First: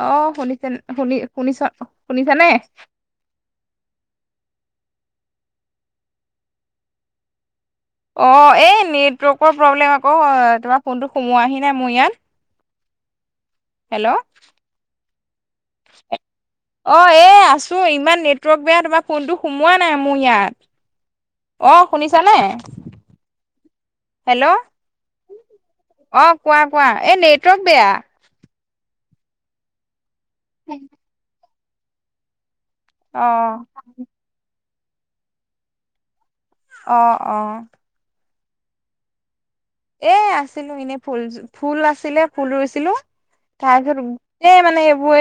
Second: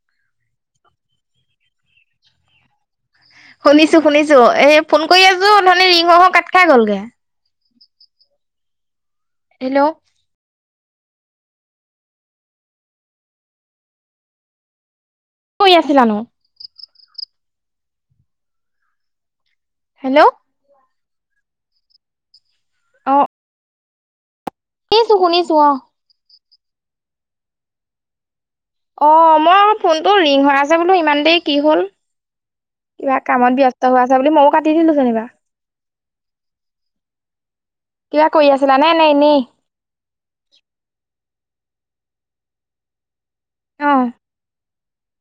অ শুনিছে শুনি শুনিছ শুনিছেনে? শুনিছো শুনিছো, এই ফোন কৰি আছো অথনি ৰিং হৈ হৈ কাট খাই গ'লগে। অ, এই নেটৱৰ্কৰ হেল্ল' প্ৰব্লেম আকৌ, তোমাৰ ফোনটো সোমোৱাহি নাই মোৰ ইয়াত। হেল্ল'। কি কৰি আছিলানো? অ, এই আছো ইমান নেটৱৰ্ক বেয়া তোমাৰ ফোনটো সোমোৱা নাই মোৰ হেল্ল' ইয়াত। অ শুনিছানে? অ। হেল্ল' শুনিছো শুনিছো অ, অ কোৱা কোৱা, এই নেটৱৰ্ক বেয়া। অ, মই বোলো ফোনটো ৰিং হৈ আছে বোলো ইমান দেৰি কি হ'ল। কিবা অ কামত ব্যস্ত হোৱা আছে বুলি ময়ও কাটি দিলো যেনিবা। অ' অ' কিবা কৰি আছিলা নে, নে এনেই? এ আছিলো এনেই ফুল ফুল আছিলে ফুল ৰুইছিলো। তাৰ অ পাছত গোটেই মানে, এইবোৰ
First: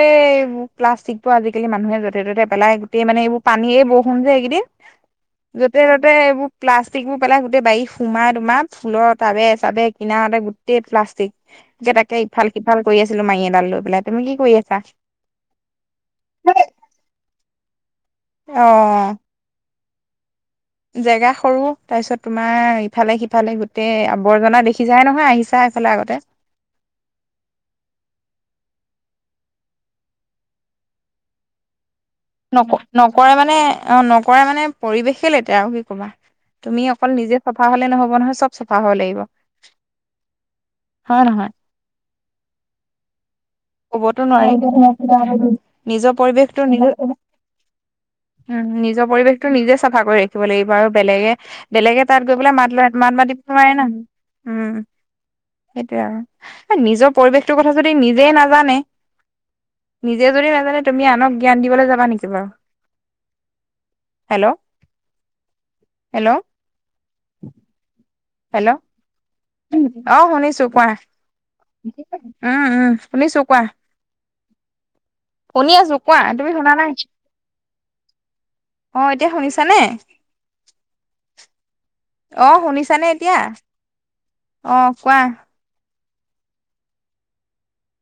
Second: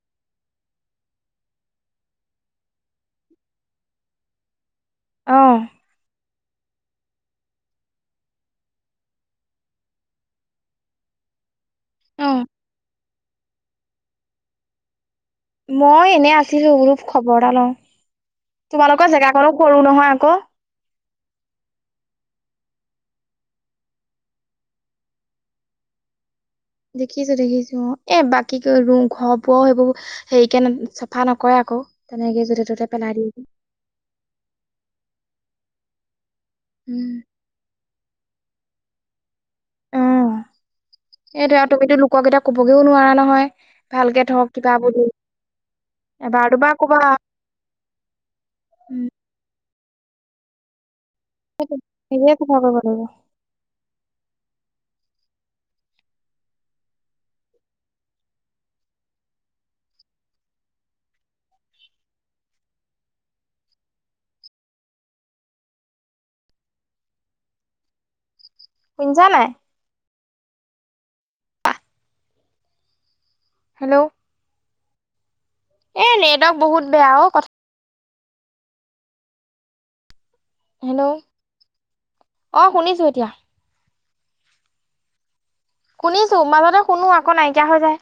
প্লাষ্টিকতটো মানুহে ত'তে পেলাই গোটেই মানে এইবোৰ পানীয়ে বৰষুণ যে এইকেইদিন। অ য'তে ত'তে এইবোৰ প্লাষ্টিক বোৰ পেলাই গোতেেই বাৰীত সোমাই তোমাৰ ফুলত। তাবে চাবে কনাতে গোটেই প্লাষ্টিকে, তাকে অ ইফাল সিফাল কৰি আছো। ছিলো মাৰি এডাল লৈ পেলাই। তুমি কি কৰি আছা? মই এনেই আছিলো বোলো খবৰ এটা লও। অ তোমালোকৰ জেগাখনো সৰু নহয় আকৌ। জেগা সৰু তাৰপিছত তোমাৰ ইফালে সিফালে গোটেই আৱৰ্জনা দেখিছায়াহে নহয়, আহিছা এইফালে আগতে। দেখিছো দেখিছো। অ, এ বাকী ক ৰু ঘৰ বোৱা সেইবোৰো। সেইকাৰণে চাফা নকৰে আকৌ। তেনেকে য'তে নক ত'তে পেলাই নকৰে দিয়ে। মানে অ নকৰে মানে পৰিৱেশে লেতেৰা আৰু কি কবা তুমি উম অকল নিজে চাফা হলে নহব নহয় চব চাফা হব লাগিব। হয় নহয় এইটো আৰু তুমিতো লোকক এতিয়া কবগেও নোৱাৰা নহয়। ভালকে কবতো থওক কিবা বুলি নোৱাৰি নিজৰ এবাৰ পৰিৱেশটো দুবাৰ নিজে কবা উম নিজৰ পৰিৱেশটো নিজে চাফা কৰি ৰাখিব লাগিব আৰু বেলেগে বেলেগে তাত নিজে গৈ পেলাই চাফা কৰিব মাত লাগিব মাত মাতি নোৱাৰে ন উম সেইটোয়ে আৰু এ নিজৰ পৰিৱেশটোৰ কথা যদি নিজে না জানে নিজে যদি নাজানে তুমি আনক জ্ঞান দিবলৈ যাবা নেকি বাৰু। হেল্ল' হেল্ল' হেল্ল' শুনিছা নাই অ শুনিছো কোৱা উম উম শুনিছো কোৱা হেল্ল শুনি আছো এ কোৱা তুমি নেটৱৰ্ক শুনা বহুত নাই বেয়া অ কথা অ এতিয়া শুনিছানে? হেল্ল অ শুনিছানে এতিয়া অ কোৱা শুনিছো মাজতে শুনো আকৌ নাইকিয়া হৈ যায়।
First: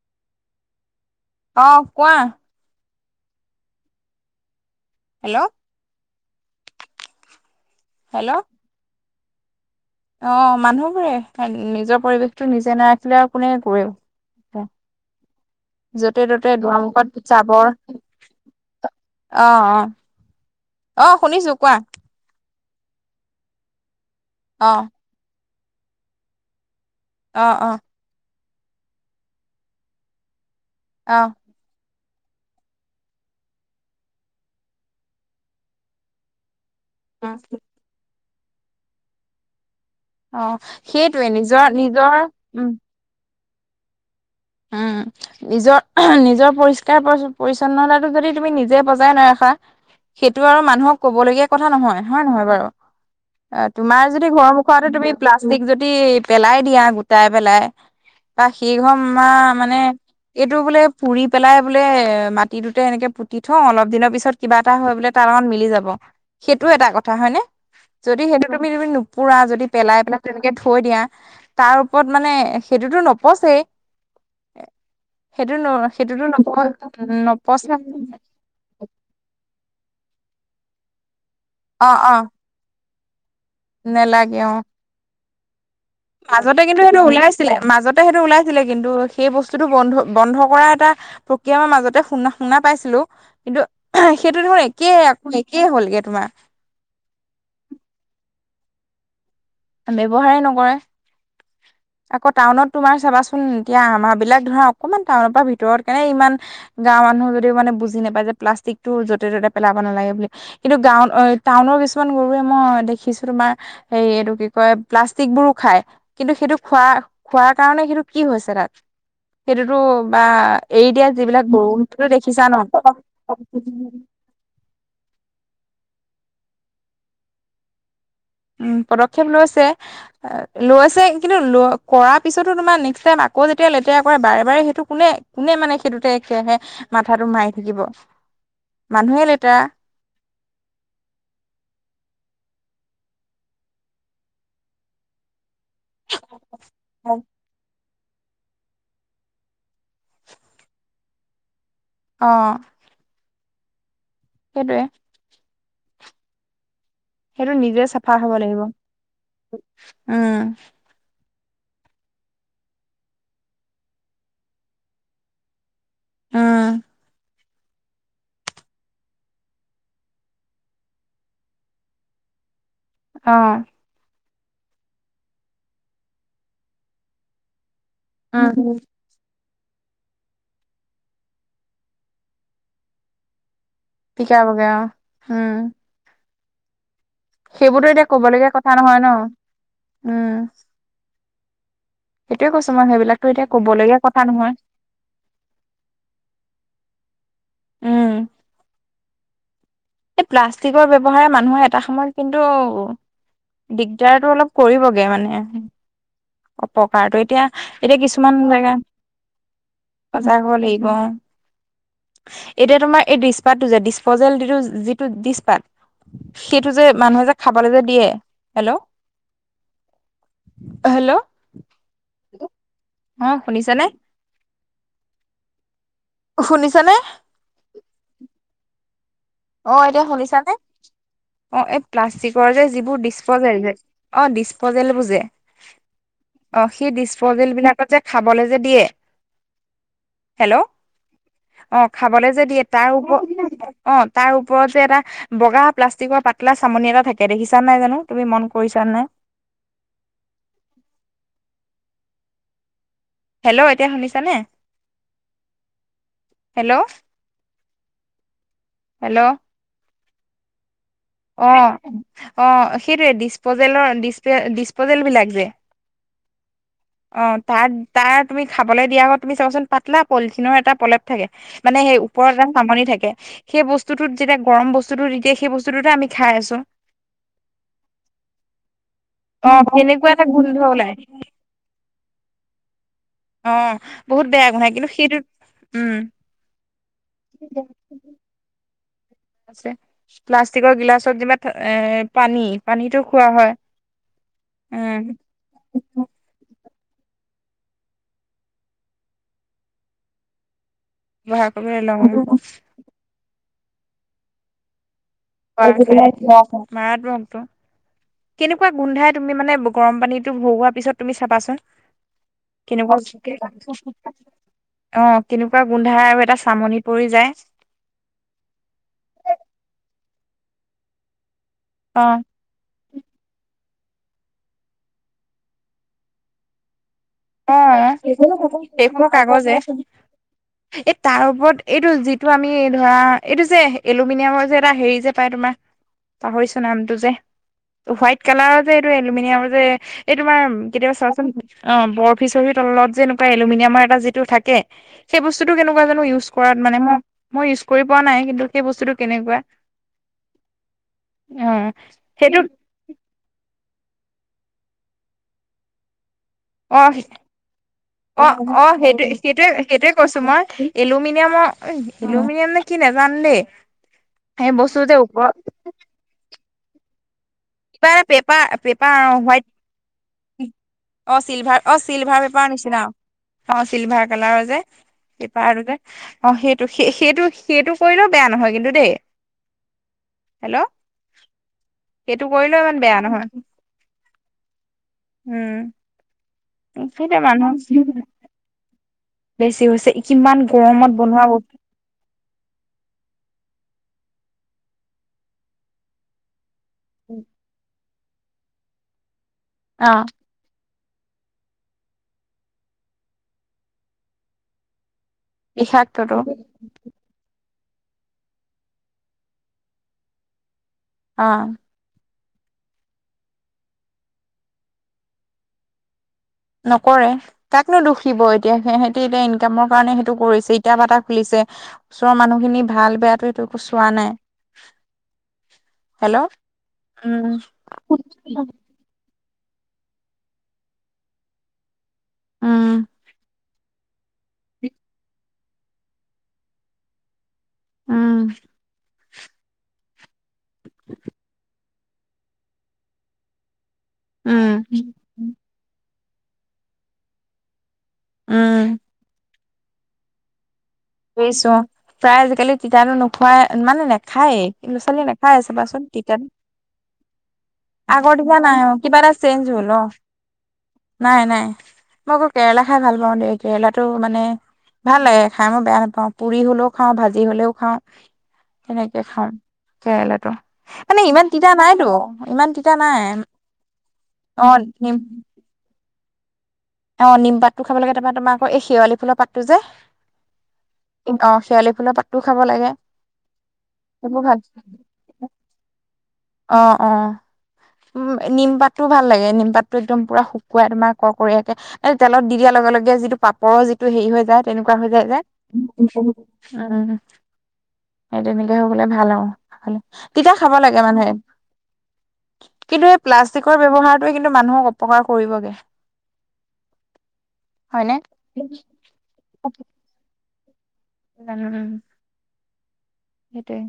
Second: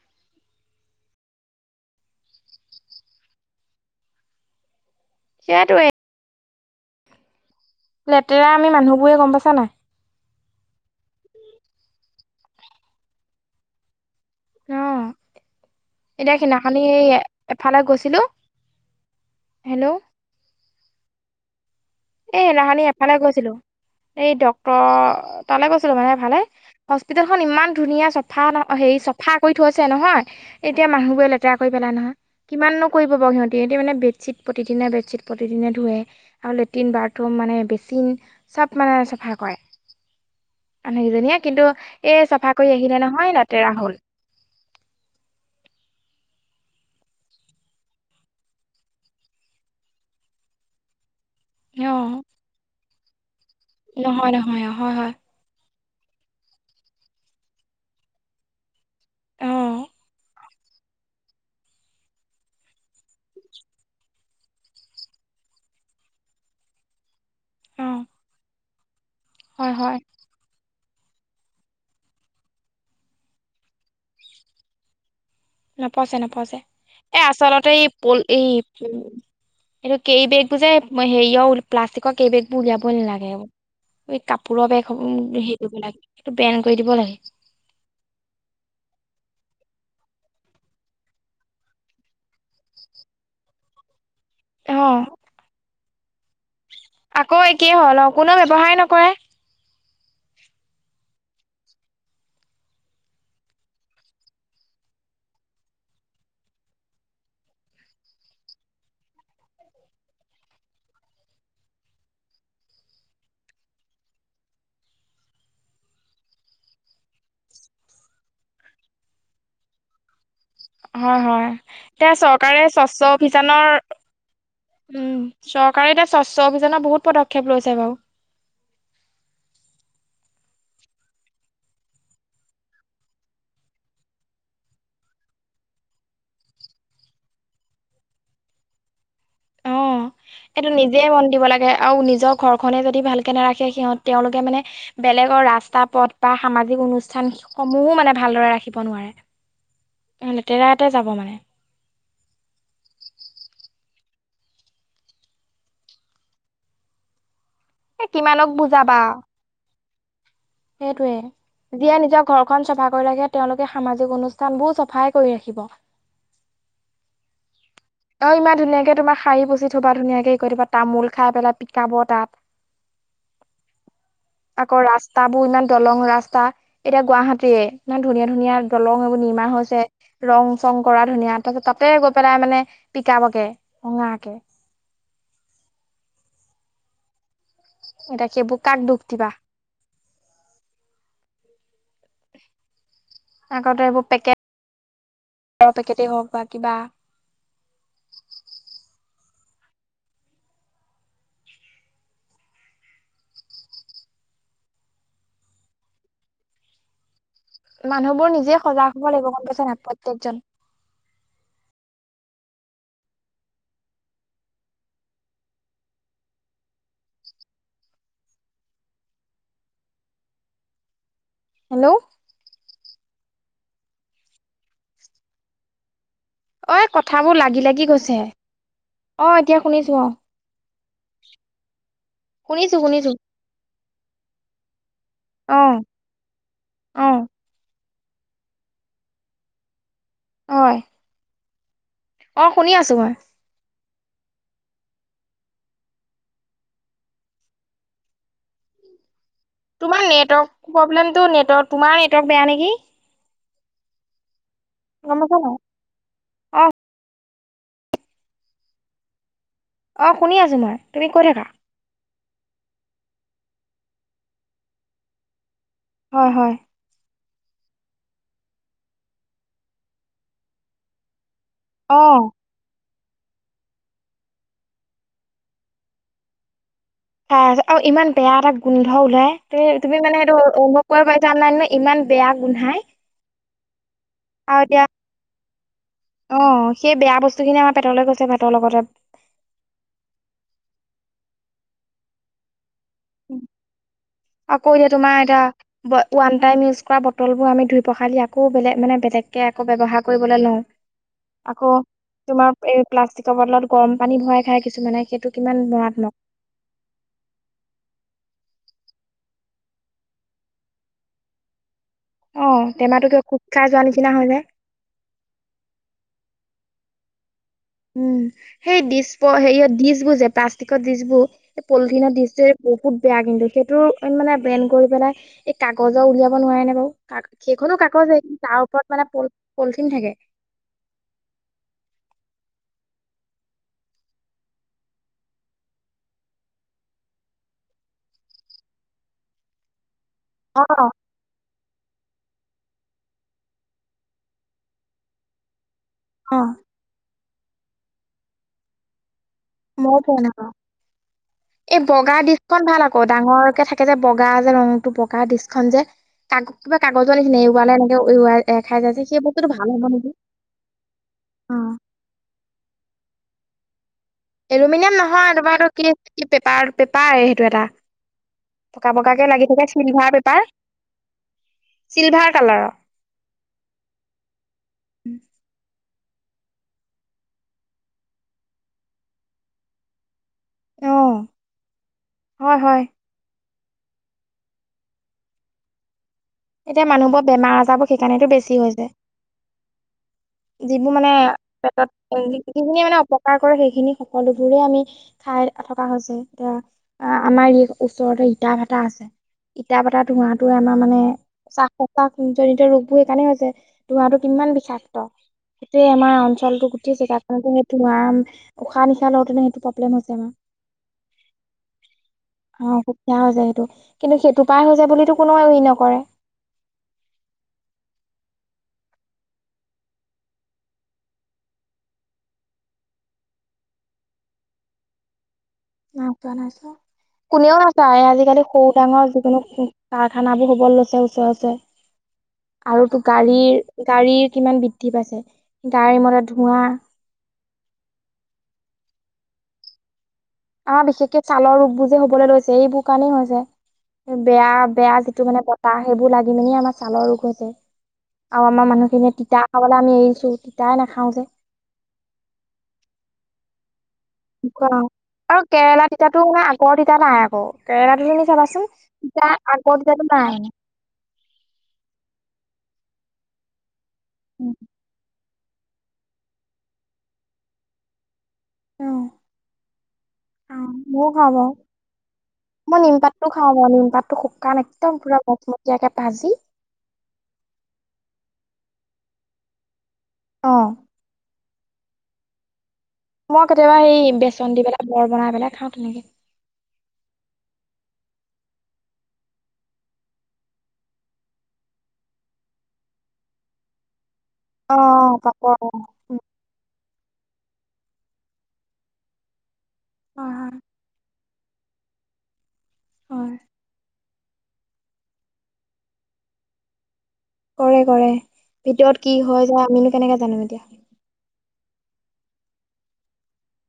অ কোৱা হেল্ল' সেইটোৱে হেল্ল' লেতেৰা আমি মানুহবোৰে গম পাইছা নাই? অ মানুহবোৰে নিজৰ পৰিৱেশটো নিজে নাৰাখিলে আৰু কোনে কৰে। অ যতে এতিয়া ত'তে সিদিনাখনি এই দুৱাৰমুখত জাবৰ এফালে গৈছিলো অ হেল্ল' অ অ শুনিছো কোৱা এ সেনাখনি এফালে গৈছিলো এই অ ডক্তৰ তালৈ গৈছিলো মানে এফালে হস্পিতেেলখন অ ইমান অ ধুনীয়া চফা হেৰি চফা কৰি থৈছে নহয় এতিয়া অ অ মানুহবোৰে লেতেৰা কৰি পেলাই নহয়। কিমাননো কৰিব বাৰু সিহঁতি সিহঁতি মানে বেডশ্বীট প্ৰতিদিনে বেডশ্বীট প্ৰতিদিনে ধুৱে আৰু লে ট্ৰিন বাথৰুম মানে বেচিন চব মানে চাফা কৰে। অ আ সেইটোৱে সেইকেইজনীয়া কিন্তু নিজৰ নিজৰ এ চাফা উম কৰি আহিলে নহয় লেতেৰা হ'ল। উম নিজৰ নিজৰ পৰিষ্কাৰ পৰিছন্নতাটো যদি তুমি নিজে বজাই নৰাখা সেইটো আৰু মানুহক কব লগগীয়া কথা নহয় অ হয় নহয় বাৰু। অ তোমাৰ যদি নহয় ঘৰৰ নহয় অ মুখতে হয় তুমি হয় প্লা ষ্টিক যদি পেলাই দিয়া গোটাই পেলাই বা সিঘৰ মা অ মানে এইটো বোলে পুৰি পেলাই বোলে মাটিটোতে এনেকে পুতি থওঁ অলপ দিনৰ পিছত কিবা এটা হৈ বোলে তাৰ লগত মিলি যাব সেইটো এটা কথা হয়নে অ যদি সেইটো তুমি তুমি নো পুৰা যদি হয় হয় পেলাই পেলাই তেনেকে থৈ দিয়া তাৰ ওপৰত মানে সেইটোতো নপচেই সেইটো ন নপছে সেইটোতো নপ নপছে এ আচলতে নপচা এই পল এই উম এইটো কেইবেগবোৰ যে হেৰিয়ৰ অ প্লাষ্টিকৰ অ কেইবেগবোৰ উলিয়াবই নালাগে। এই নেলাগে অ কাপোৰ সেইসমূহ এ সেইটো পেলাই দিয়ে। মাজতে কিন্তু সেইটো ওলাইছিলে মাজতে সেইটো ওলাইছিলে কিন্তু সেই বস্তুটো বন্ধ বন্ধ কৰা এটা প্ৰক্ৰিয়া মই মাজতে শুনা শুনা পাইছিলো কিন্তু সেইটো ধৰ অ একেই একেই হ'লগে তোমাৰ আকৌ একেই হ'ল অ কোনেও ব্যৱহাৰ নকৰে। ব্যৱহাৰেই নকৰে। [inaudible] আকৌ টাউনত তোমাৰ চাবাচোন এতিয়া আমাৰ বিলাক ধৰা অকমান টাউনৰ পৰা ভিতৰত কাৰনে ইমান - গাঁৱৰ মানুহ যদিও মানে বুজি নাপায় যে প্লাষ্টিক টো য'তে ত'তে পেলাব নালাগে বুলি। কিন্তু গাঁও অ টাউনৰ কিছুমান গৰুৱে মই দেখিছো তোমাৰ হেৰী এইটো কিক কয় প্লাষ্টিক বোৰো খাই কিন্তু সেইটো খোৱা খোৱাৰ কাৰণে সেইটো কি হৈছে তাত। সেইটোতো বা এৰি দিয়া হয় হয়। যিবিলাক গৰু এতিয়া [unintelligible] দেখিছা চৰকাৰে ন - উ, চৰকাৰে এতিয়া স্বচ্ছ অভিযানৰ বহুত পদক্ষেপ লৈছে বাৰু। উ, পদক্ষেপ লৈছে। আ লৈছে কিন্তু ল কৰা পিছতো তোমাৰ নেক্সট টাইম আকৌ যেতিয়া লেতেৰা কৰে বাৰে বাৰে সেইটো কোনে - কোনে মানে সেইটোতে একেবাৰে মাথাটো মাৰি থাকিব মানুহে লেতেৰা। উ। এইটো নিজে মন দিব লাগে আৰু নিজৰ ঘৰখনে যদি ভালকে নাৰাখে সিহঁত তেওঁলোকে মানে- বেলেগৰ ৰাস্তা পথ বা সামাজিক অনুষ্ঠান অ সমূহো মানে ভালদৰে ৰাখ খিব নোৱাৰে লেতেৰাতে যাব মানে। অ'। সেইটোৱে। সেইটো নিজে এ চাফা হ'ব কিমানক লাগিব উ। সেটোৱে। যিয়ে নিজৰ ঘৰখন চাফা কৰি ৰাখে তেওঁলোকে সামাজিক অনুষ্ঠান বোৰো চাফাই কৰি ৰাখিব। উম আও ইমান ধুনীয়াকে তোমাৰ শাৰী পোচি থবা ধুনীয়াকে কৰি থবা তামোল খাই পেলাই পিকাব তাত - অ'। আকৌ ৰাস্তাবোৰ ইমান দলং ৰাস্তা এতিয়া গুৱাহাটীয়ে। ইমান ধুনীয়া উম ধুনীয়া দলং এইবোৰ নিৰ্মান হৈছে। ৰং চং কৰা ধুনীয়া তাৰপিছত তাতে গৈ পেলাই মানে পিকাবগে। ভঙাকে। পিকাবগে অ উম। সেইবোৰতো এতিয়া কবলগীয়া সেইবোৰ কথা কাক নহয় দুখ দিবা ন উম। [inaudible] সেইটোৱে কৈছো মই সেইবিলাকতো এতিয়া ক'বলগীয়া কথা নহয়। আও পেকেটে হওক বা কিবা - উম এই প্লাষ্টিকৰ ব্যৱহাৰে মানুহে এটা সময়ত কিন্তু - দিগদাৰটো অলপ কৰিবগে মানে - অপকাৰটো এতিয়া এতিয়া মানুহবোৰ কিছুমান নিজে সজাগ হ'ব লাগিব গম পাইছা নাই জেগাত প্ৰত্যেকজন সজাগ হ'ল [unintelligible] এতিয়া তোমাৰ এই ডিছপাতটো যে ডিচপ'জেল যিটো ডিছপাত - সেইটো যে মানুহে যে খাবলৈ যে দিয়ে হেল্ল - হেল্ল' হেল্ল' অ শুনিছা নে? অই শুনিছানে কথাবোৰ লাগি লাগি গৈছে। অ' এতিয়া শুনিছানে? অ এই প্লাষ্টিকৰ যে শুনিছো যিবোৰ শুনিছো ডিচপজেল যে অ ডিচপজেল বোৰ যে- অ অ' সেই ডিচপজেল বিলাকত যে খাবলৈ যে দিয়ে হেল্ল', হয় অ' খাবলে যে অ দিয়ে শুনি তাৰ আছো মই ওপৰত অ তাৰ ওপৰত যে এটা - বগা প্লাষ্টিকৰ পাতলা চামনি এটা থাকে দেখিছা নাই জানো তুমি মন কৰিছা নাই - তোমাৰ নেটৱৰ্ক প্ৰব্লেমটো নেটৰ তোমাৰ নেটৱৰ্ক বেয়া নেকি? হেল্ল' এতিয়া শুনিছানে গম পাইছা নাই অ হেল্ল, হেল্ল' অ', শুনি আছোঁ মই। তুমি কৈ থাকা অহ, অহ, সেইটোৱে। ডিছপ'জেলৰ, ডিছপে-ডিছপ'জেলবিলাক যে। হয়, হয়। অহ, তাত তাৰ তুমি খাবলৈ দিয়া আগত তুমি চাবাচোন, পাতলা পলিথিনৰ এটা প্ৰলেপ থাকে। মানে অ সেই ওপৰত ৰাং- [unintelligible] থাকে। সেই বস্তুতোত যেতিয়া গৰম বস্তুতো, তেতিয়া সেই বস্তুততে আমি খাই আছোঁ। কা, আৰু ইমান বেয়া এটা গোন্ধ ওলাই। অ তুমি, তুমি তেনেকুৱা মানে এটা সেইটো গোন্ধ অনুভৱ ওলাই কৰিব [unintelligible] [unintelligible] ইমান বেয়া গোন্ধাই। অহ, বহুত বেয়া গোন্ধাই। কিন্তু সেইটোত, উম। অহ, সেই বেয়া বস্তুখিনি আমাৰ পেটলৈ গৈছে ভাতৰ লগতে। পাচে। প্লাষ্টিকৰ গিলাচ যেনেবা থ', এ' পানী, পানীটো খোৱা হয়। আকৌ এতিয়া উম তোমাৰ এতিয়া ব', ৱান টাইম ইউজ কৰা বট- টলবোৰ আমি ধুই-পখালি আকৌ বেলেগ, মানে বেলেগকে আকৌ ব্যৱহাৰ কৰিবলে লওঁ। ব্যৱহাৰ আকৌ কৰিবলৈ লওঁ খোৱা তোমাৰ এই প্লাষ্টিকৰ বটলত গৰম পানী ভৰাই খায় কিছুমানে। সেইটো - [unintelligible] [unintelligible] [unintelligible] [unintelligible] কেনেকুৱা গোন্ধায়, তুমি মানে গৰম পানীতটো ভৰোৱা পিছত তুমি চাবাচোন। অ', টেমাটো কিবা কেনেকুৱা খোজ খাই যোৱা নিচিনা হৈ যায়। [unintelligible] অহ, কেনেকুৱা গোন্ধাই আৰু এটা চামনি পৰি যায়। উম, সেই ডিছপ, সেই ডিছবোৰ যে, প্লাষ্টিকৰ ডিছবোৰ, এ' পলিথিনৰ অ' দিছ যে। বহুত বেয়া কিন্তু। সেইটো মানে বেন কৰিপেলাই, এই কাগজৰ উলিয়াব নোৱাৰে নে বাৰু? কা, সেইখনো অ' কাগজে, তাৰ ওপৰত সেইখনো মানে কাগজে পল-পলিথিন থাকে। এই তাৰ ওপৰত এইটো যিটো আমি ধৰা এইটো যে, এলুমিনিয়ামৰ যে এটা হেৰি যে পায় তোমাৰ- পাহৰিছোঁ নামটো যে। ত' হোৱাইট কালাৰৰ যে এইটো এলুমিনিয়ামৰ যে - এই তোমাৰ, ম', অ', অ', কেতিয়াবা চোৱাচোন অ', বৰ - ফিছাৰীৰ তলত যে এলোমিনিয়ামৰ এটা যিটো থাকে, সেই বস্তুটো কেনেকুৱা যানো ইউ- চ কৰাত মানে মই ইউজ পোৱা নাই, কিন্তু সেই বস্তুটো কেনেকুৱা। মইও পোৱা নাই বাৰু। অ' এই বগা সেইটো ডিছখন ভাল আক- কৌ। ডাঙৰকে থাকে যে, বগা যে ৰংটো, বগা দিছখন যে। কাগ, কিবা কাগজৰ নিচিনা [unintelligible] [unintelligible] অহ, অহ খাই যায় যে সেইটো, সেই বস্তুটো সেইটোৱে, ভাল হ'ব সেইটোৱে নেকি কৈছোঁ মই। এলুমিনিয়ামৰ, অ অই। এলুমিনিয়াম নে কি নেজানো দেই। সেই বস্তু এলুমিনিয়াম যে নহয়, ওপৰত তোমাৰা এইটো কি, কি পেপাৰ। পেপাৰে সেইটো এটা। কিবা পেপাৰ পকা পেপাৰ অ পকাকে হোৱাইট লাগি থাকে চিলভাৰ পেপাৰ। অ', চিলভাৰ, অ', চিলভাৰ পেপাৰ নিচিনা অ'। চিলভাৰ কালাৰ যে। পেপাৰৰে। অহ, সেইটো, সে-সেইটো, সেইটো কৰিলেও বেয়া নহয় কিন্তু দেই। হেল্ল' অ সেইটো হয় কৰিলেও ইমান হয় বেয়া নহয়। উম। এতিয়া সেইটোৱে মানুহবোৰ মানুহ বেমাৰ-আজাৰবোৰ সেইকাৰণেতো বেছি হৈছে। বেছি হৈছে। ই' কিমান গৰমত বনোৱা ও'। এই, যিখিনি মানে অপকাৰ কৰে সেইখিনি সকলোবোৰে আমি খাই থকা হৈছে। এতিয়া - আ', আমাৰ ই' ওচৰতে ইটা ভটা আছে। ইটা অ ভটা ধোঁৱাটোৱে আমাৰ মানে - [unintelligible] জড়িত ৰোগবোৰ সেইকাৰণেও যে ধোঁৱাটো কিমান বিষাক্ত। গটেই আমাৰ বিষাক্তটো অঞ্চলটো, গু- তেই জেগাখনে তোমাৰ উশাহ-নিশাহ লওঁ তেনে সেইটো প্ৰব্লেম হৈছে আমাৰ। অ'। অ', সুকাই আছে সেইটো, কিন্তু সেইটো পাৰ হৈ যাবলৈ কোনোৱও হেৰি নকৰে। নকৰে। কাক নো দুুখিব এতিয়া, সিহতে এতিয়া ইনকামৰ কাৰণে সেইটো কৰিছে, ইটা ভাটা খুলিছে। ওচৰৰ মানুহখিনি ভাল বেয়টো, এইটো একো চোৱা নাই। নাই হেল্ল' চোৱা, নাই চোৱা, উম কোনেও নাচায় আজিকালি সৰু ডাঙৰ যিকোনো কাৰখান বোৰ হ'ব লৈছে ওচৰে, ওচৰে। আৰু উম তোৰ গাড়ীৰ, গাড়ীৰ কিমান বৃদ্ধি পাইছে, গাড়ীৰ মতে ধোঁৱা। অহ। অ', বিশেষকে ছালৰ ৰোগ বোৰ যে হ'ব লে লৈছে, এইবোৰ কাৰণেই হৈছে। বেয়া, উম বেয়া যিটো মানে বতাহ সেইবোৰ লাগি মেলি আমাৰ ছালৰ ৰোগত হৈছে। আৰু আমাৰ উম মানুহখিনিয়ে তিতা খাবলে আমি এৰিছো, তিতাই নাখাওঁ। এৰিছো অ', প্ৰায় আজিকালি তিতাটো নোখোৱাই, মানে নে খায়ে, খোৱা ল'ৰা-ছোৱালী আৰু নাখাই কেৰেলা চাবাচোন তিতাটো তিতাতো, মানে আগৰ তিতা নাই আকৌ কেৰেলাটো আগৰ তুমি তিতা নাই চাবাচোন অ'। কিবা এটা তিতা চেঞ্জ হ'ল আগৰ অ'। তিতাটো নাই নাই, নাই। মই আকৌ কেৰেলা খাই ভাল পাওঁ দেই, কেৰেলাটো মানে ভাল লাগে খাই। বেয়া নাপাওঁ। পুৰি হ'লেও খাওঁ, ভাজি হ'লেও খাওঁ তেনেকে উম, খাওঁ। কেৰেলাতো, অ মানে ময়ো ইমান খাওঁ বাৰু তিতা নাইতো, ইমান তিতা মই নাই নিমপাতটো খাওঁ বাৰু নিমপাতটো শুকান অ'। একদম নিম পুৰা মোক-মকিয়াকৈ ভাজি, অ', নিম পাতটো খাব লাগে, তাৰমান তোমাৰ, আকৌ এই শেৱালি ফুলৰ পাতটো যে, অ'। [unintelligible] আ, শেৱলি ফুলৰ পাতোও খাব লাগে। মই কেতিয়াবা সেই সেইবোৰ ভাল বেচন দি পেলাই বৰ বনাই পেলাই খাওঁ তেনেকে। অ', অ'। উম, নিমপাতটোও ভাল লাগে, নিমপাতটো একদম পুৰা শুকুৱাই তোমাৰ কৰকৰীয়াকে এই তেলত দি দিয়াৰ লগে লগে যিটো পাপৰৰ যিটো হেৰি হৈ যায়, তেনেকুৱা হৈ যায় যে। অ', পাপৰ [inaudible] উম। অ', সেই তেনেকে হৈ গ'লে ভাল আৰু তিতা হয়, খাব হয়, লাগে মানুহে। কিন্তু এই হয়। প্লাষ্টিকৰ ব্যৱহাৰটোৱে কিন্তু মানুহক অপকাৰ কৰিবগে। কৰে, হয়নে কৰে, ভিতৰত কি হয় যায় আমিনো কেনেকে জানম এতিয়া। এই জানোঁ। সেইটোৱেই।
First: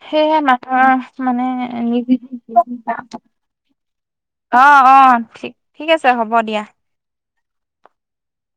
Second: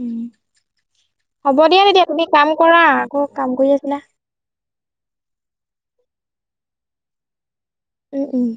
উম, সেয়ে মানুহৰ মানে হ'ব দিয়া তেতিয়া তুমি কাম কৰা [unintelligible] অ', আকৌ কাম কৰি আছিলা। অ', ঠিক, ঠিক আছে হ'ব দিয়া। উম, উম।